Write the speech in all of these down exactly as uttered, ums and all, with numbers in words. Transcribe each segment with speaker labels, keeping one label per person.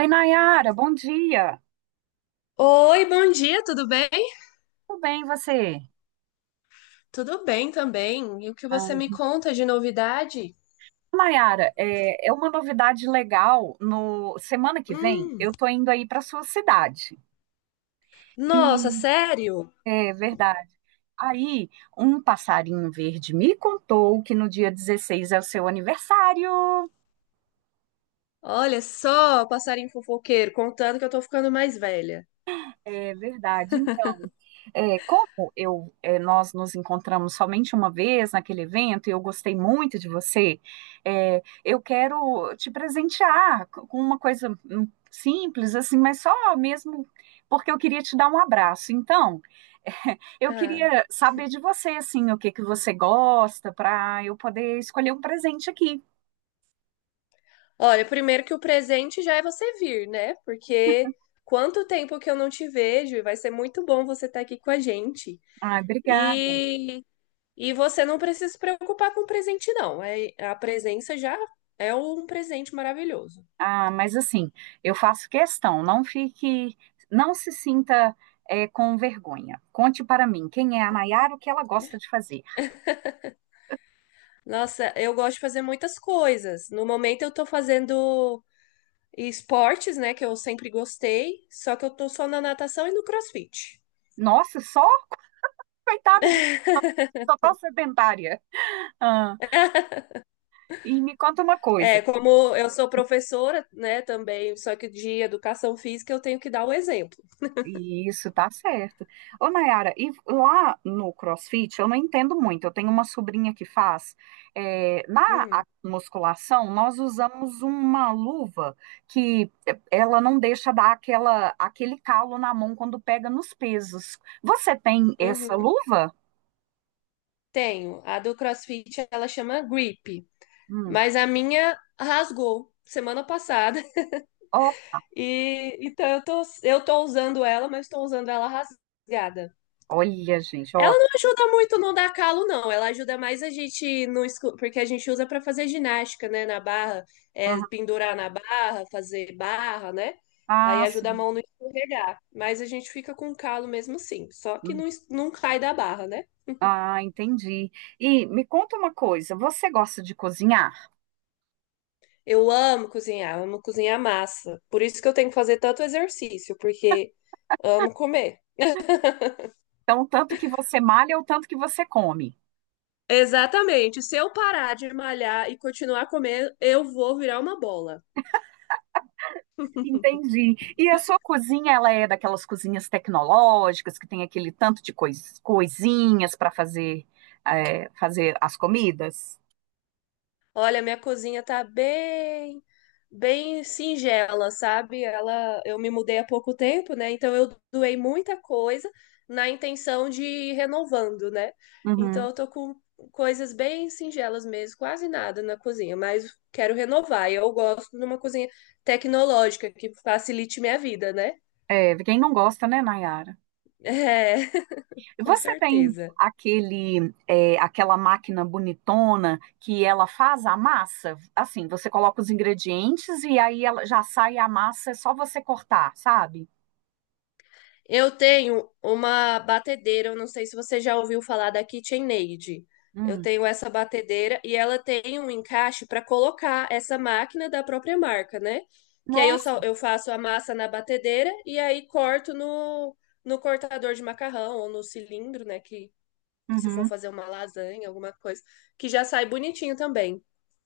Speaker 1: Oi, Nayara, bom dia.
Speaker 2: Oi, bom dia, tudo bem?
Speaker 1: Tudo bem, e você?
Speaker 2: Tudo bem também. E o que
Speaker 1: Ah,
Speaker 2: você me conta de novidade?
Speaker 1: Nayara, é, é uma novidade legal. No semana que vem,
Speaker 2: Hum,
Speaker 1: eu tô indo aí para sua cidade. E
Speaker 2: nossa, sério?
Speaker 1: é verdade. Aí, um passarinho verde me contou que no dia dezesseis é o seu aniversário.
Speaker 2: Olha só, passarinho fofoqueiro, contando que eu tô ficando mais velha.
Speaker 1: É verdade. Então, é, como eu, é, nós nos encontramos somente uma vez naquele evento e eu gostei muito de você. É, eu quero te presentear co- com uma coisa hum, simples, assim, mas só mesmo porque eu queria te dar um abraço. Então, eu
Speaker 2: Ah,
Speaker 1: queria saber de você, assim, o que que você gosta, para eu poder escolher um presente aqui.
Speaker 2: olha, primeiro que o presente já é você vir, né? Porque quanto tempo que eu não te vejo e vai ser muito bom você estar aqui com a gente.
Speaker 1: Ai, obrigada.
Speaker 2: E, e você não precisa se preocupar com o presente, não. É, a presença já é um presente maravilhoso.
Speaker 1: Ah, mas assim, eu faço questão. Não fique, não se sinta eh, com vergonha. Conte para mim quem é a Nayara, o que ela gosta de fazer.
Speaker 2: Nossa, eu gosto de fazer muitas coisas. No momento eu tô fazendo esportes, né, que eu sempre gostei, só que eu tô só na natação e no CrossFit.
Speaker 1: Nossa, só coitada de mim, sou tão sedentária. Ah, e me conta uma
Speaker 2: É,
Speaker 1: coisa.
Speaker 2: como eu sou professora, né, também, só que de educação física eu tenho que dar o exemplo.
Speaker 1: Isso, tá certo. Ô, Nayara, e lá no CrossFit, eu não entendo muito. Eu tenho uma sobrinha que faz. é, na a-
Speaker 2: Hum,
Speaker 1: musculação, nós usamos uma luva que é, ela não deixa dar aquela, aquele calo na mão quando pega nos pesos. Você tem essa
Speaker 2: uhum,
Speaker 1: luva?
Speaker 2: tenho. A do CrossFit, ela chama Grip,
Speaker 1: Hum.
Speaker 2: mas a minha rasgou semana passada.
Speaker 1: Ó,
Speaker 2: E então eu tô, eu tô usando ela, mas tô usando ela rasgada.
Speaker 1: olha, gente,
Speaker 2: Ela
Speaker 1: ó.
Speaker 2: não ajuda muito no dar calo, não. Ela ajuda mais a gente no escu- porque a gente usa para fazer ginástica, né? Na barra, é,
Speaker 1: Aham.
Speaker 2: pendurar na barra, fazer barra, né? Aí
Speaker 1: Ah,
Speaker 2: ajuda a
Speaker 1: sim.
Speaker 2: mão não escorregar. Mas a gente fica com calo mesmo assim. Só que
Speaker 1: Hum.
Speaker 2: não, es- não cai da barra, né?
Speaker 1: Ah, entendi. E me conta uma coisa, você gosta de cozinhar?
Speaker 2: Eu amo cozinhar, amo cozinhar massa. Por isso que eu tenho que fazer tanto exercício, porque amo comer.
Speaker 1: Então, tanto que você malha ou tanto que você come?
Speaker 2: Exatamente. Se eu parar de malhar e continuar a comer, eu vou virar uma bola.
Speaker 1: Entendi. E a sua cozinha, ela é daquelas cozinhas tecnológicas que tem aquele tanto de cois- coisinhas para fazer, é, fazer as comidas?
Speaker 2: Olha, minha cozinha tá bem, bem singela, sabe? Ela, eu me mudei há pouco tempo, né? Então eu doei muita coisa na intenção de ir renovando, né? Então
Speaker 1: Uhum.
Speaker 2: eu tô com coisas bem singelas mesmo, quase nada na cozinha, mas quero renovar. E eu gosto de uma cozinha tecnológica que facilite minha vida, né?
Speaker 1: É, quem não gosta, né, Nayara?
Speaker 2: É, com
Speaker 1: Você tem
Speaker 2: certeza.
Speaker 1: aquele é, aquela máquina bonitona que ela faz a massa? Assim, você coloca os ingredientes e aí ela já sai a massa, é só você cortar, sabe?
Speaker 2: Eu tenho uma batedeira, eu não sei se você já ouviu falar da KitchenAid. Eu
Speaker 1: Hum.
Speaker 2: tenho essa batedeira e ela tem um encaixe para colocar essa máquina da própria marca, né? Que aí eu
Speaker 1: Nossa.
Speaker 2: só eu faço a massa na batedeira e aí corto no, no cortador de macarrão ou no cilindro, né? Que se for
Speaker 1: Uhum.
Speaker 2: fazer uma lasanha, alguma coisa, que já sai bonitinho também.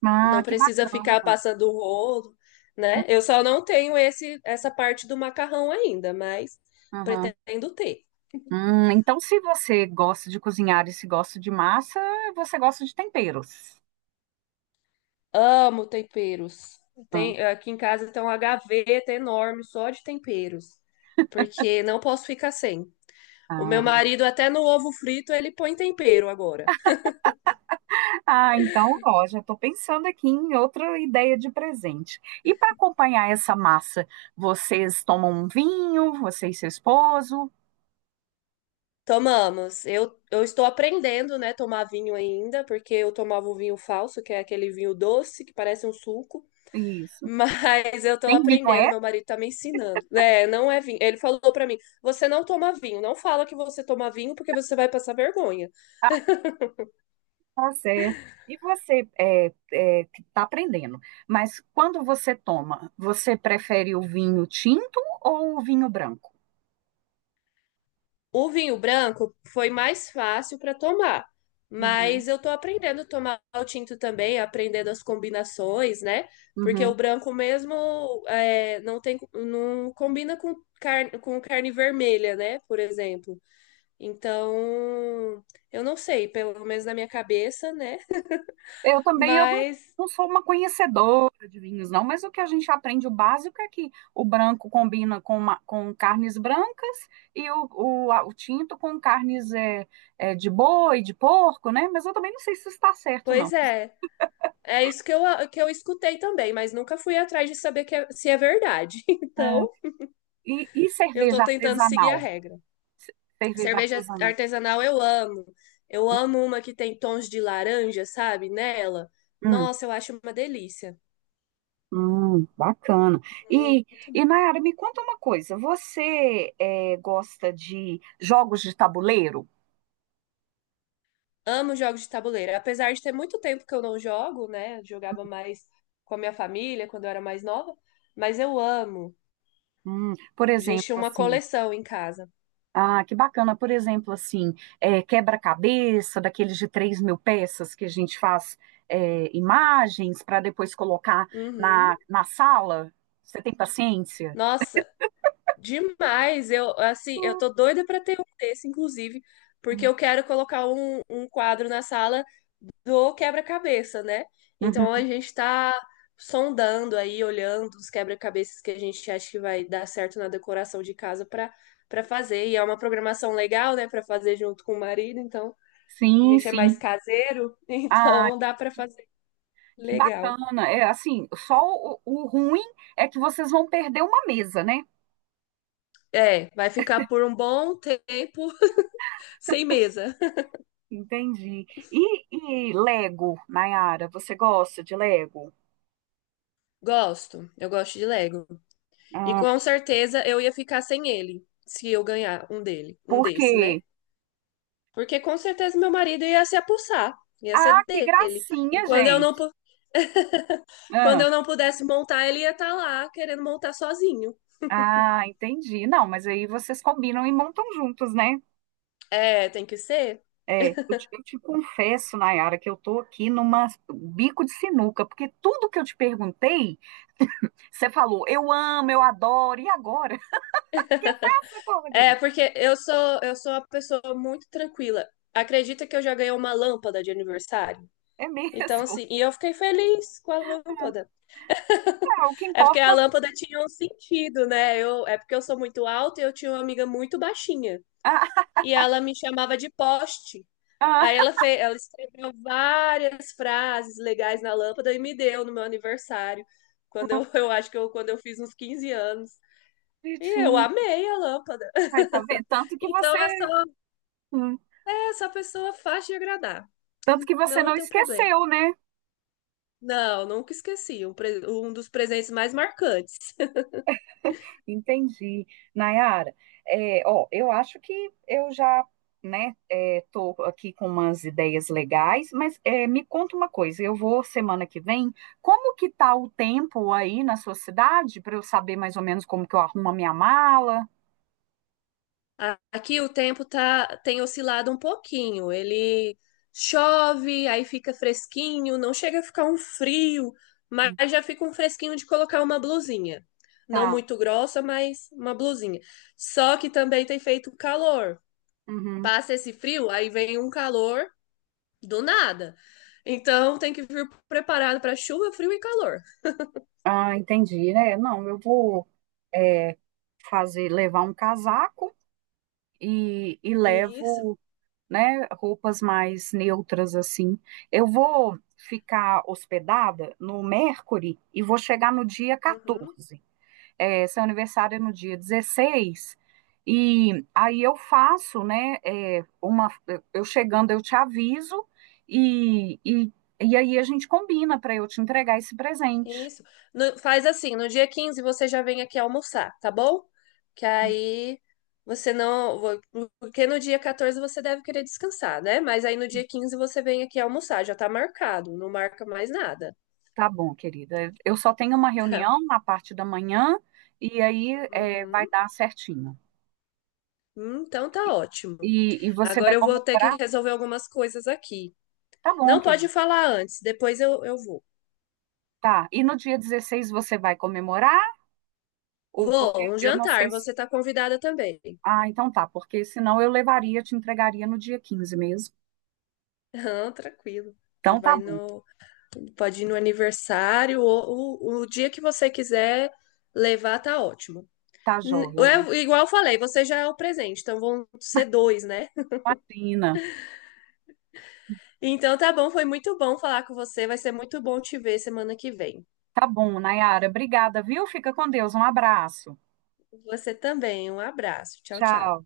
Speaker 1: Ah,
Speaker 2: Não
Speaker 1: que
Speaker 2: precisa ficar
Speaker 1: bacana.
Speaker 2: passando rolo, né? Eu só não tenho esse essa parte do macarrão ainda, mas
Speaker 1: Uhum.
Speaker 2: pretendo ter.
Speaker 1: Hum, então, se você gosta de cozinhar e se gosta de massa, você gosta de temperos.
Speaker 2: Amo temperos.
Speaker 1: Ah,
Speaker 2: Tem, aqui em casa tem uma gaveta enorme só de temperos, porque não posso ficar sem. O meu
Speaker 1: ah.
Speaker 2: marido até no ovo frito ele põe tempero agora.
Speaker 1: Ah, então, ó, já estou pensando aqui em outra ideia de presente. E para acompanhar essa massa, vocês tomam um vinho, você e seu esposo?
Speaker 2: Tomamos. Eu, eu estou aprendendo, né, tomar vinho ainda, porque eu tomava o vinho falso, que é aquele vinho doce que parece um suco.
Speaker 1: Isso.
Speaker 2: Mas eu tô
Speaker 1: Tem vinho,
Speaker 2: aprendendo,
Speaker 1: é?
Speaker 2: meu marido tá me ensinando. É, não é vinho. Ele falou pra mim: você não toma vinho, não fala que você toma vinho porque você vai passar vergonha.
Speaker 1: Ah, tá certo. E você é, é, que está aprendendo, mas quando você toma, você prefere o vinho tinto ou o vinho branco?
Speaker 2: O vinho branco foi mais fácil pra tomar,
Speaker 1: Uhum.
Speaker 2: mas eu tô aprendendo a tomar o tinto também, aprendendo as combinações, né? Porque
Speaker 1: Uhum.
Speaker 2: o branco mesmo é, não tem, não combina com carne, com carne vermelha, né? Por exemplo. Então, eu não sei, pelo menos na minha cabeça, né?
Speaker 1: Eu também, eu não,
Speaker 2: Mas
Speaker 1: não sou uma conhecedora de vinhos, não, mas o que a gente aprende, o básico é que o branco combina com, uma- com carnes brancas, e o, o, a- o tinto com carnes é, é, de boi, de porco, né? Mas eu também não sei se isso está certo, não.
Speaker 2: Pois é. É isso que eu, que eu escutei também, mas nunca fui atrás de saber que é- se é verdade.
Speaker 1: É,
Speaker 2: Então,
Speaker 1: e, e
Speaker 2: eu
Speaker 1: cerveja
Speaker 2: tô tentando seguir
Speaker 1: artesanal?
Speaker 2: a regra.
Speaker 1: Cerveja
Speaker 2: Cerveja
Speaker 1: artesanal.
Speaker 2: artesanal eu amo. Eu amo uma que tem tons de laranja, sabe? Nela.
Speaker 1: Hum,
Speaker 2: Nossa, eu acho uma delícia.
Speaker 1: hum, bacana. E,
Speaker 2: Muito
Speaker 1: e
Speaker 2: bom.
Speaker 1: Nayara, me conta uma coisa, você é, gosta de jogos de tabuleiro?
Speaker 2: Amo jogos de tabuleiro. Apesar de ter muito tempo que eu não jogo, né? Jogava mais com a minha família quando eu era mais nova. Mas eu amo.
Speaker 1: Hum, por
Speaker 2: A gente
Speaker 1: exemplo,
Speaker 2: tinha uma
Speaker 1: assim.
Speaker 2: coleção em casa.
Speaker 1: Ah, que bacana. Por exemplo, assim, é, quebra-cabeça, daqueles de três mil peças que a gente faz, é, imagens para depois colocar
Speaker 2: Uhum.
Speaker 1: na, na sala. Você tem paciência?
Speaker 2: Nossa. Demais, eu assim, eu
Speaker 1: Uhum.
Speaker 2: tô doida pra ter um desse, inclusive, porque eu quero colocar um, um quadro na sala do quebra-cabeça, né? Então a
Speaker 1: Uhum.
Speaker 2: gente tá sondando aí, olhando os quebra-cabeças que a gente acha que vai dar certo na decoração de casa pra para fazer. E é uma programação legal, né, pra fazer junto com o marido, então a
Speaker 1: Sim,
Speaker 2: gente é mais
Speaker 1: sim.
Speaker 2: caseiro,
Speaker 1: Ah,
Speaker 2: então dá pra fazer
Speaker 1: que
Speaker 2: legal.
Speaker 1: bacana. É assim, só o, o ruim é que vocês vão perder uma mesa, né?
Speaker 2: É, vai ficar por um bom tempo sem mesa.
Speaker 1: Entendi. E, e Lego, Nayara, você gosta de Lego?
Speaker 2: Gosto, eu gosto de Lego. E
Speaker 1: Ah,
Speaker 2: com certeza eu ia ficar sem ele, se eu ganhar um dele, um
Speaker 1: por
Speaker 2: desse, né?
Speaker 1: quê?
Speaker 2: Porque com certeza meu marido ia se apossar, ia
Speaker 1: Ah,
Speaker 2: ser
Speaker 1: que
Speaker 2: dele. E
Speaker 1: gracinha,
Speaker 2: quando eu não,
Speaker 1: gente.
Speaker 2: pu- quando eu não pudesse montar, ele ia estar lá querendo montar sozinho.
Speaker 1: Ah, entendi. Não, mas aí vocês combinam e montam juntos, né?
Speaker 2: É, tem que ser.
Speaker 1: É, eu te, eu te confesso, Nayara, que eu tô aqui numa bico de sinuca, porque tudo que eu te perguntei, você falou, eu amo, eu adoro, e agora? O que eu faço? Eu
Speaker 2: É,
Speaker 1: "Gente,
Speaker 2: porque eu sou eu sou uma pessoa muito tranquila. Acredita que eu já ganhei uma lâmpada de aniversário?
Speaker 1: É
Speaker 2: Então,
Speaker 1: mesmo?
Speaker 2: assim, e eu fiquei feliz com a lâmpada.
Speaker 1: É, o que
Speaker 2: É porque
Speaker 1: importa.
Speaker 2: a lâmpada tinha um sentido, né? Eu, é porque eu sou muito alta e eu tinha uma amiga muito baixinha.
Speaker 1: Ah,
Speaker 2: E ela me chamava de poste.
Speaker 1: ah,
Speaker 2: Aí ela fez, ela escreveu várias frases legais na lâmpada e me deu no meu aniversário, quando eu, eu acho que eu, quando eu fiz uns quinze anos. E eu
Speaker 1: bonitinho.
Speaker 2: amei a lâmpada.
Speaker 1: Aí, tá vendo? Tanto que você,
Speaker 2: Então é só,
Speaker 1: hum,
Speaker 2: é só pessoa fácil de agradar.
Speaker 1: tanto que você
Speaker 2: Não
Speaker 1: não
Speaker 2: tem problema.
Speaker 1: esqueceu, né?
Speaker 2: Não, nunca esqueci. Um, pre- um dos presentes mais marcantes.
Speaker 1: Entendi. Nayara, é, ó, eu acho que eu já, né, é, tô aqui com umas ideias legais, mas é, me conta uma coisa, eu vou semana que vem, como que tá o tempo aí na sua cidade, para eu saber mais ou menos como que eu arrumo a minha mala?
Speaker 2: A- Aqui o tempo tá, tem oscilado um pouquinho. Ele chove, aí fica fresquinho, não chega a ficar um frio, mas já fica um fresquinho de colocar uma blusinha. Não
Speaker 1: Tá.
Speaker 2: muito grossa, mas uma blusinha. Só que também tem feito calor.
Speaker 1: Uhum.
Speaker 2: Passa esse frio, aí vem um calor do nada. Então tem que vir preparado para chuva, frio e calor.
Speaker 1: Ah, entendi, né? Não, eu vou é, fazer, levar um casaco, e, e
Speaker 2: Isso.
Speaker 1: levo, né, roupas mais neutras assim. Eu vou ficar hospedada no Mercury e vou chegar no dia
Speaker 2: Uhum.
Speaker 1: catorze. É, seu aniversário é no dia dezesseis. E aí eu faço, né, é, uma, eu chegando eu te aviso, e, e, e aí a gente combina para eu te entregar esse presente.
Speaker 2: Isso. No- faz assim, no dia quinze você já vem aqui almoçar, tá bom? Que aí você não. vo- porque no dia quatorze você deve querer descansar, né? Mas aí no dia quinze você vem aqui almoçar, já tá marcado, não marca mais nada.
Speaker 1: Tá bom, querida. Eu só tenho uma
Speaker 2: Tá.
Speaker 1: reunião na parte da manhã e aí, é, vai
Speaker 2: Uhum.
Speaker 1: dar certinho.
Speaker 2: Hum, então tá ótimo.
Speaker 1: E, e você vai
Speaker 2: Agora eu vou ter que
Speaker 1: comemorar?
Speaker 2: resolver algumas coisas aqui.
Speaker 1: Tá bom,
Speaker 2: Não pode
Speaker 1: querido.
Speaker 2: falar antes, depois eu, eu vou.
Speaker 1: Tá. E no dia dezesseis você vai comemorar? Ou porque
Speaker 2: Vou, um
Speaker 1: eu não
Speaker 2: jantar,
Speaker 1: sei se.
Speaker 2: você tá convidada também.
Speaker 1: Ah, então tá, porque senão eu levaria, te entregaria no dia quinze mesmo.
Speaker 2: Ah, tranquilo. Você
Speaker 1: Então tá
Speaker 2: vai
Speaker 1: bom,
Speaker 2: no. Pode ir no aniversário, ou o, o dia que você quiser levar, tá ótimo.
Speaker 1: tá
Speaker 2: N-
Speaker 1: joia, né?
Speaker 2: É, igual eu falei, você já é o presente, então vão ser dois, né?
Speaker 1: Imagina.
Speaker 2: Então tá bom, foi muito bom falar com você. Vai ser muito bom te ver semana que vem.
Speaker 1: Tá bom, Nayara. Obrigada, viu? Fica com Deus. Um abraço.
Speaker 2: Você também, um abraço. Tchau, tchau.
Speaker 1: Tchau.